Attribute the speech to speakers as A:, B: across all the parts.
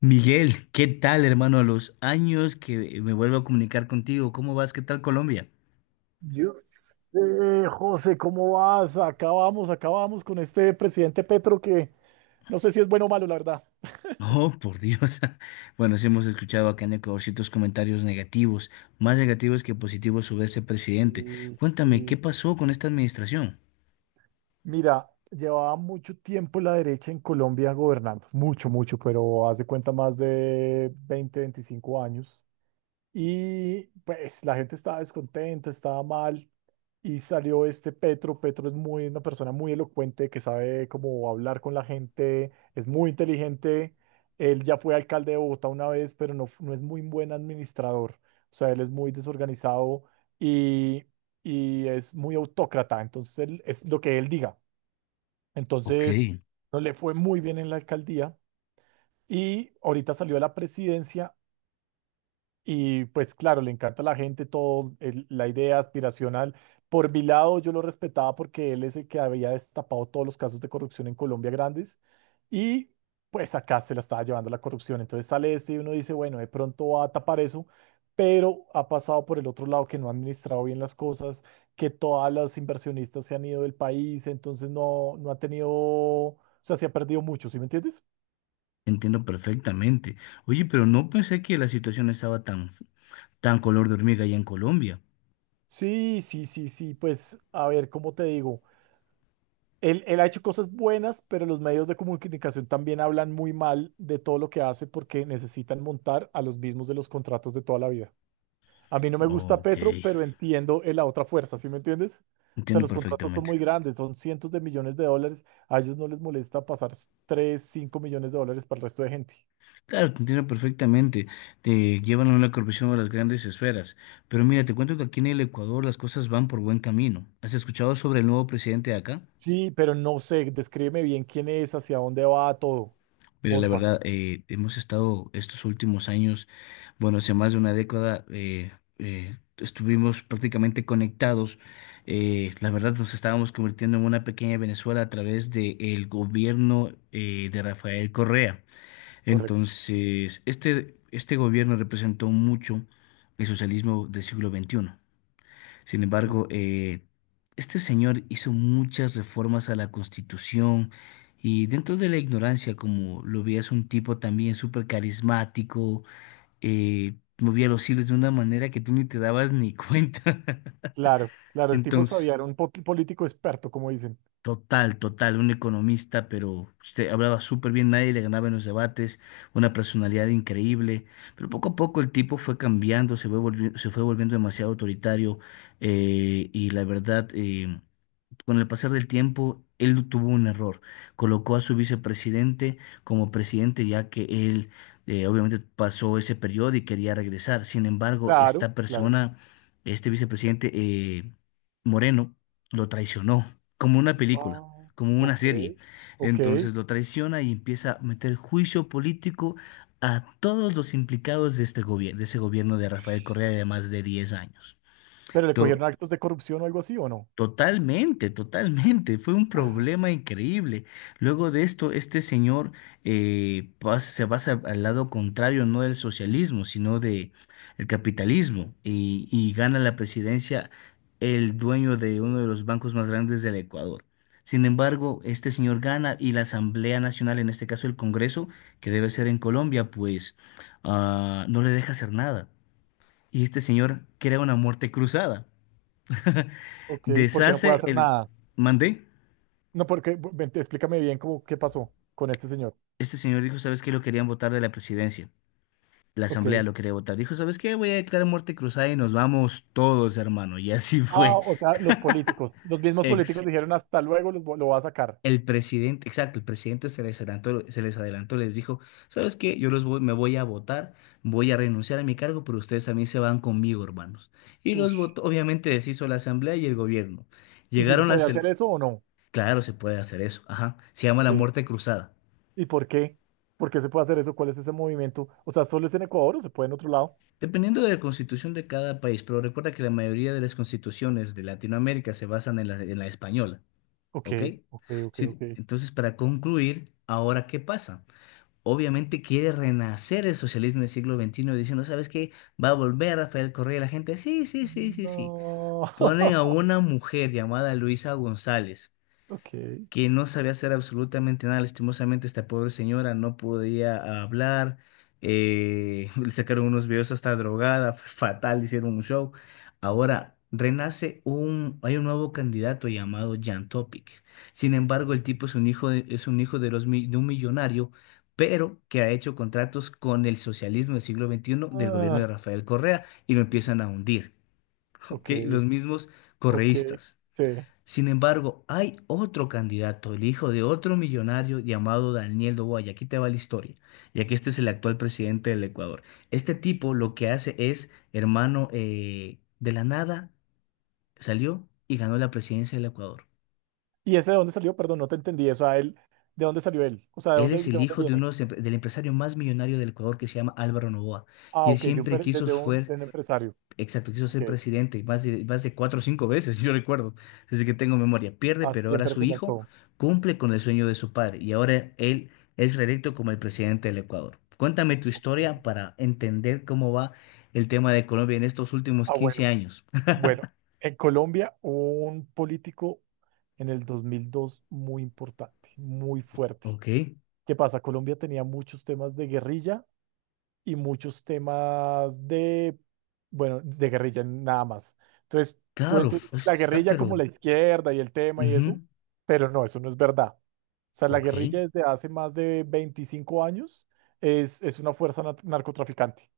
A: Miguel, ¿qué tal, hermano? A los años que me vuelvo a comunicar contigo, ¿cómo vas? ¿Qué tal Colombia?
B: Yo sé, José, ¿cómo vas? Acabamos con este presidente Petro que no sé si es bueno o malo, la verdad.
A: Oh, por Dios. Bueno, sí hemos escuchado acá en Ecuador ciertos comentarios negativos, más negativos que positivos sobre este presidente.
B: Sí,
A: Cuéntame, ¿qué
B: sí.
A: pasó con esta administración?
B: Mira, llevaba mucho tiempo la derecha en Colombia gobernando, mucho, mucho, pero haz de cuenta más de 20, 25 años. Y pues la gente estaba descontenta, estaba mal. Y salió este Petro. Petro es muy, una persona muy elocuente que sabe cómo hablar con la gente, es muy inteligente. Él ya fue alcalde de Bogotá una vez, pero no es muy buen administrador. O sea, él es muy desorganizado y, y es muy autócrata. Entonces, es lo que él diga.
A: Ok,
B: Entonces, no le fue muy bien en la alcaldía. Y ahorita salió a la presidencia y pues claro, le encanta a la gente todo, la idea aspiracional. Por mi lado, yo lo respetaba porque él es el que había destapado todos los casos de corrupción en Colombia grandes y pues acá se la estaba llevando la corrupción. Entonces sale este y uno dice, bueno, de pronto va a tapar eso, pero ha pasado por el otro lado que no ha administrado bien las cosas, que todas las inversionistas se han ido del país, entonces no ha tenido, o sea, se ha perdido mucho, ¿sí me entiendes?
A: entiendo perfectamente. Oye, pero no pensé que la situación estaba tan, tan color de hormiga allá en Colombia.
B: Sí, sí, sí, sí, pues a ver, ¿cómo te digo? Él ha hecho cosas buenas, pero los medios de comunicación también hablan muy mal de todo lo que hace porque necesitan montar a los mismos de los contratos de toda la vida. A mí no me gusta
A: Ok,
B: Petro, pero entiendo la otra fuerza, ¿sí me entiendes? O sea,
A: entiendo
B: los contratos son
A: perfectamente.
B: muy grandes, son cientos de millones de dólares. A ellos no les molesta pasar 3, 5 millones de dólares para el resto de gente.
A: Claro, te entiendo perfectamente. Te llevan a una corrupción a las grandes esferas. Pero mira, te cuento que aquí en el Ecuador las cosas van por buen camino. ¿Has escuchado sobre el nuevo presidente de acá?
B: Sí, pero no sé, descríbeme bien quién es, hacia dónde va todo.
A: Mira, la
B: Porfa.
A: verdad, hemos estado estos últimos años, bueno, hace más de una década, estuvimos prácticamente conectados. La verdad, nos estábamos convirtiendo en una pequeña Venezuela a través del gobierno de Rafael Correa.
B: Correcto.
A: Entonces, este gobierno representó mucho el socialismo del siglo XXI. Sin
B: Ok.
A: embargo, este señor hizo muchas reformas a la Constitución y dentro de la ignorancia, como lo veías, un tipo también súper carismático, movía los hilos de una manera que tú ni te dabas ni cuenta.
B: Claro, claro, el tipo sabía,
A: Entonces...
B: era un político experto, como dicen.
A: Total, total, un economista, pero usted hablaba súper bien, nadie le ganaba en los debates, una personalidad increíble, pero poco a poco el tipo fue cambiando, se fue volviendo demasiado autoritario, y la verdad... con el pasar del tiempo, él no tuvo un error. Colocó a su vicepresidente como presidente, ya que él obviamente pasó ese periodo y quería regresar. Sin embargo,
B: Claro,
A: esta
B: claro.
A: persona, este vicepresidente Moreno, lo traicionó, como una película,
B: Ah,
A: como una
B: ok,
A: serie.
B: ok.
A: Entonces lo traiciona y empieza a meter juicio político a todos los implicados de este gobierno, de ese gobierno de Rafael Correa de más de 10 años.
B: ¿Pero le
A: To-
B: cogieron actos de corrupción o algo así o no?
A: Totalmente, totalmente. Fue un
B: Ah,
A: problema increíble. Luego de esto, este señor se pasa al lado contrario, no del socialismo, sino de el capitalismo, y, gana la presidencia el dueño de uno de los bancos más grandes del Ecuador. Sin embargo, este señor gana y la Asamblea Nacional, en este caso el Congreso, que debe ser en Colombia, pues no le deja hacer nada. Y este señor crea una muerte cruzada.
B: ok, porque no puede
A: Deshace
B: hacer
A: el.
B: nada.
A: ¿Mandé?
B: No, porque, ven, explícame bien cómo, qué pasó con este señor.
A: Este señor dijo, ¿sabes qué? Lo querían votar de la presidencia. La asamblea
B: Ok.
A: lo quería votar. Dijo, ¿sabes qué? Voy a declarar muerte cruzada y nos vamos todos, hermano. Y así
B: Ah,
A: fue.
B: o sea, los políticos, los mismos políticos
A: Ex.
B: dijeron hasta luego, los lo va a sacar.
A: Exacto, el presidente se les adelantó, les dijo, ¿sabes qué? Me voy a votar, voy a renunciar a mi cargo, pero ustedes a mí se van conmigo, hermanos. Y los
B: Ush.
A: votó, obviamente deshizo la asamblea y el gobierno.
B: ¿Y si se
A: Llegaron
B: podía
A: las...
B: hacer
A: el-
B: eso o no?
A: Claro, se puede hacer eso, ajá. Se llama la
B: ¿Qué?
A: muerte cruzada.
B: ¿Y por qué? ¿Por qué se puede hacer eso? ¿Cuál es ese movimiento? O sea, ¿solo es en Ecuador o se puede en otro lado?
A: Dependiendo de la constitución de cada país, pero recuerda que la mayoría de las constituciones de Latinoamérica se basan en la española,
B: Ok,
A: ¿ok?
B: ok, ok,
A: Sí,
B: ok.
A: entonces, para concluir, ¿ahora qué pasa? Obviamente quiere renacer el socialismo del siglo XXI diciendo, ¿sabes qué? Va a volver Rafael Correa. La gente, sí, sí, sí, sí, sí.
B: No.
A: Ponen a una mujer llamada Luisa González
B: Ok.
A: que no sabía hacer absolutamente nada. Lastimosamente, esta pobre señora no podía hablar. Le sacaron unos videos hasta drogada, fatal, hicieron un show. Ahora renace hay un nuevo candidato llamado Jan Topic. Sin embargo, el tipo es un hijo de un millonario, pero que ha hecho contratos con el socialismo del siglo XXI del gobierno
B: Ah,
A: de Rafael Correa y lo
B: ok,
A: empiezan a hundir. ¿Ok?
B: ok,
A: Los mismos
B: ok.
A: correístas.
B: Sí.
A: Sin embargo, hay otro candidato, el hijo de otro millonario llamado Daniel Noboa, y aquí te va la historia, ya que este es el actual presidente del Ecuador. Este tipo lo que hace es, hermano, de la nada salió y ganó la presidencia del Ecuador.
B: ¿Y ese de dónde salió? Perdón, no te entendí. O sea, él, ¿de dónde salió él? O sea, ¿de
A: Él
B: dónde,
A: es
B: de
A: el
B: dónde
A: hijo de uno
B: viene?
A: del empresario más millonario del Ecuador que se llama Álvaro Noboa, y
B: Ah,
A: él
B: ok, de un,
A: siempre
B: per-
A: quiso fue
B: de un empresario.
A: Exacto, quiso
B: Ok.
A: ser presidente y más de cuatro o cinco veces, yo recuerdo, desde que tengo memoria. Pierde,
B: Ah,
A: pero ahora
B: siempre
A: su
B: se
A: hijo
B: lanzó.
A: cumple con el sueño de su padre y ahora él es reelecto como el presidente del Ecuador. Cuéntame tu
B: Ok.
A: historia para entender cómo va el tema de Colombia en estos últimos
B: Ah, bueno.
A: 15 años.
B: Bueno, en Colombia hubo un político en el 2002 muy importante, muy fuerte.
A: Ok,
B: ¿Qué pasa? Colombia tenía muchos temas de guerrilla y muchos temas de, bueno, de guerrilla nada más. Entonces, tú
A: claro,
B: entiendes la
A: está
B: guerrilla como la
A: pero.
B: izquierda y el tema y eso,
A: Ujú,
B: pero no, eso no es verdad. O sea, la
A: ok,
B: guerrilla desde hace más de 25 años es una fuerza narcotraficante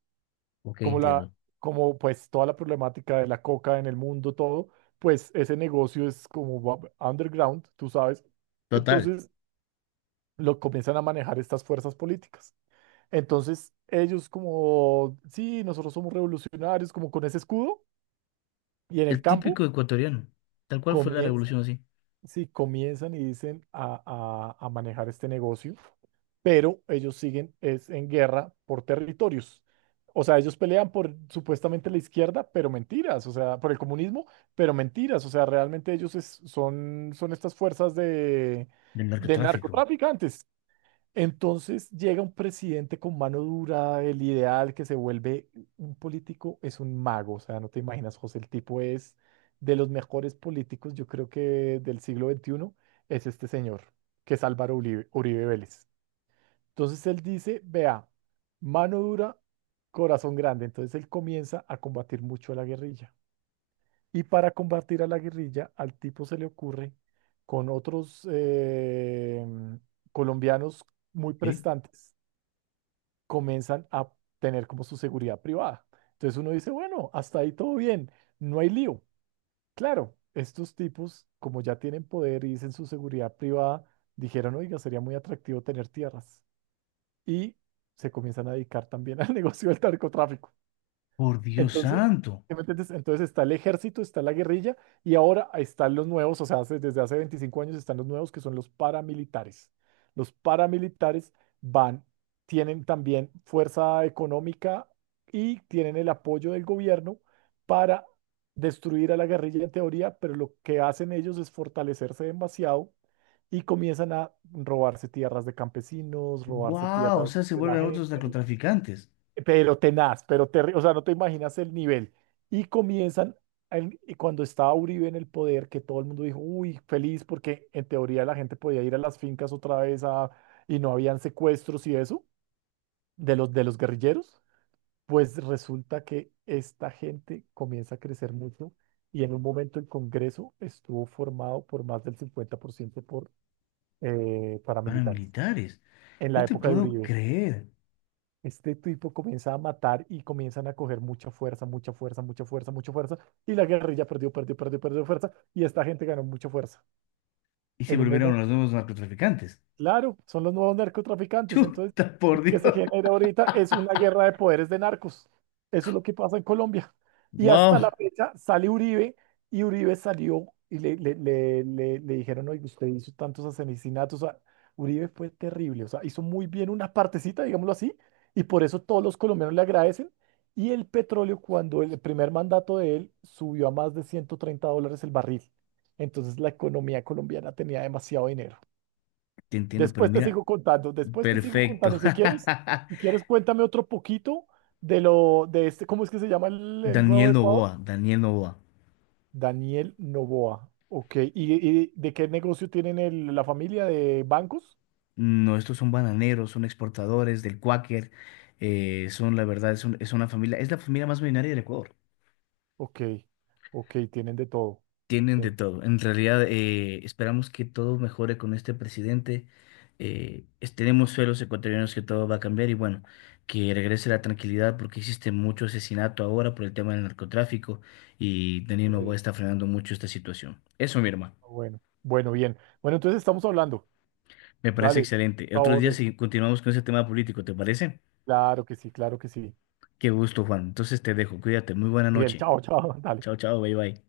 A: ok,
B: como la,
A: entiendo.
B: como pues toda la problemática de la coca en el mundo, todo, pues ese negocio es como underground, tú sabes.
A: Total,
B: Entonces lo comienzan a manejar estas fuerzas políticas. Entonces ellos como, sí, nosotros somos revolucionarios, como con ese escudo, y en el
A: el
B: campo
A: típico ecuatoriano, tal cual fue la
B: comienzan
A: revolución así,
B: si comienzan y dicen a manejar este negocio, pero ellos siguen es en guerra por territorios. O sea, ellos pelean por supuestamente la izquierda, pero mentiras, o sea, por el comunismo, pero mentiras, o sea, realmente ellos son estas fuerzas
A: del
B: de
A: narcotráfico.
B: narcotraficantes. Entonces llega un presidente con mano dura, el ideal que se vuelve un político es un mago, o sea, no te imaginas, José, el tipo es de los mejores políticos, yo creo que del siglo XXI, es este señor, que es Álvaro Uribe, Uribe Vélez. Entonces él dice, vea, mano dura, corazón grande, entonces él comienza a combatir mucho a la guerrilla. Y para combatir a la guerrilla, al tipo se le ocurre con otros colombianos muy
A: Ok.
B: prestantes comienzan a tener como su seguridad privada. Entonces uno dice, bueno, hasta ahí todo bien, no hay lío. Claro, estos tipos, como ya tienen poder y dicen su seguridad privada, dijeron, oiga, sería muy atractivo tener tierras. Y se comienzan a dedicar también al negocio del narcotráfico.
A: Por Dios
B: Entonces,
A: santo.
B: ¿sí me entiendes? Entonces está el ejército, está la guerrilla y ahora están los nuevos, o sea, desde hace 25 años están los nuevos que son los paramilitares. Los paramilitares van, tienen también fuerza económica y tienen el apoyo del gobierno para destruir a la guerrilla en teoría, pero lo que hacen ellos es fortalecerse demasiado y comienzan a robarse tierras de campesinos, robarse
A: Wow, o
B: tierras
A: sea, se
B: de la
A: vuelven otros
B: gente
A: narcotraficantes,
B: pero tenaz, pero o sea, no te imaginas el nivel. Y comienzan, y cuando estaba Uribe en el poder, que todo el mundo dijo, uy, feliz, porque en teoría la gente podía ir a las fincas otra vez a, y no habían secuestros y eso, de los guerrilleros, pues resulta que esta gente comienza a crecer mucho y en un momento el Congreso estuvo formado por más del 50% por ciento por paramilitares
A: paramilitares.
B: en la
A: No te
B: época de
A: puedo
B: Uribe.
A: creer.
B: Este tipo comienza a matar y comienzan a coger mucha fuerza, mucha fuerza, mucha fuerza, mucha fuerza. Y la guerrilla perdió, perdió, perdió, perdió fuerza. Y esta gente ganó mucha fuerza.
A: Y se
B: En un
A: volvieron
B: momento
A: los nuevos narcotraficantes.
B: claro, son los nuevos narcotraficantes. Entonces,
A: Chuta,
B: lo
A: por
B: que se
A: Dios.
B: genera ahorita es una guerra de poderes de narcos. Eso es lo que pasa en Colombia. Y hasta
A: Wow,
B: la fecha sale Uribe y Uribe salió y le dijeron, oye, usted hizo tantos asesinatos. O sea, Uribe fue terrible. O sea, hizo muy bien una partecita, digámoslo así, y por eso todos los colombianos le agradecen. Y el petróleo, cuando el primer mandato de él subió a más de $130 el barril. Entonces la economía colombiana tenía demasiado dinero.
A: te entiendo, pero
B: Después te
A: mira,
B: sigo contando, después te sigo
A: perfecto.
B: contando. Si quieres, si quieres, cuéntame otro poquito de lo, de este, ¿cómo es que se llama el nuevo
A: Daniel
B: de Ecuador?
A: Novoa, Daniel Novoa.
B: Daniel Novoa. Ok. Y de qué negocio tienen la familia de bancos?
A: No, estos son bananeros, son exportadores del Quaker, son la verdad, es una familia, es la familia más millonaria del Ecuador.
B: Ok, ok, tienen de todo.
A: Tienen de
B: Ten-
A: todo. En realidad, esperamos que todo mejore con este presidente. Tenemos fe los ecuatorianos que todo va a cambiar y bueno, que regrese la tranquilidad porque existe mucho asesinato ahora por el tema del narcotráfico y
B: ok,
A: Daniel Noboa está frenando mucho esta situación. Eso, mi hermano,
B: bueno, bueno, bien. Bueno, entonces estamos hablando.
A: me parece
B: Dale,
A: excelente.
B: chao,
A: Otros días
B: José.
A: si continuamos con ese tema político, ¿te parece?
B: Claro que sí, claro que sí.
A: Qué gusto, Juan. Entonces te dejo. Cuídate. Muy buena
B: Miguel,
A: noche.
B: chao, chao, dale.
A: Chao, chao. Bye, bye.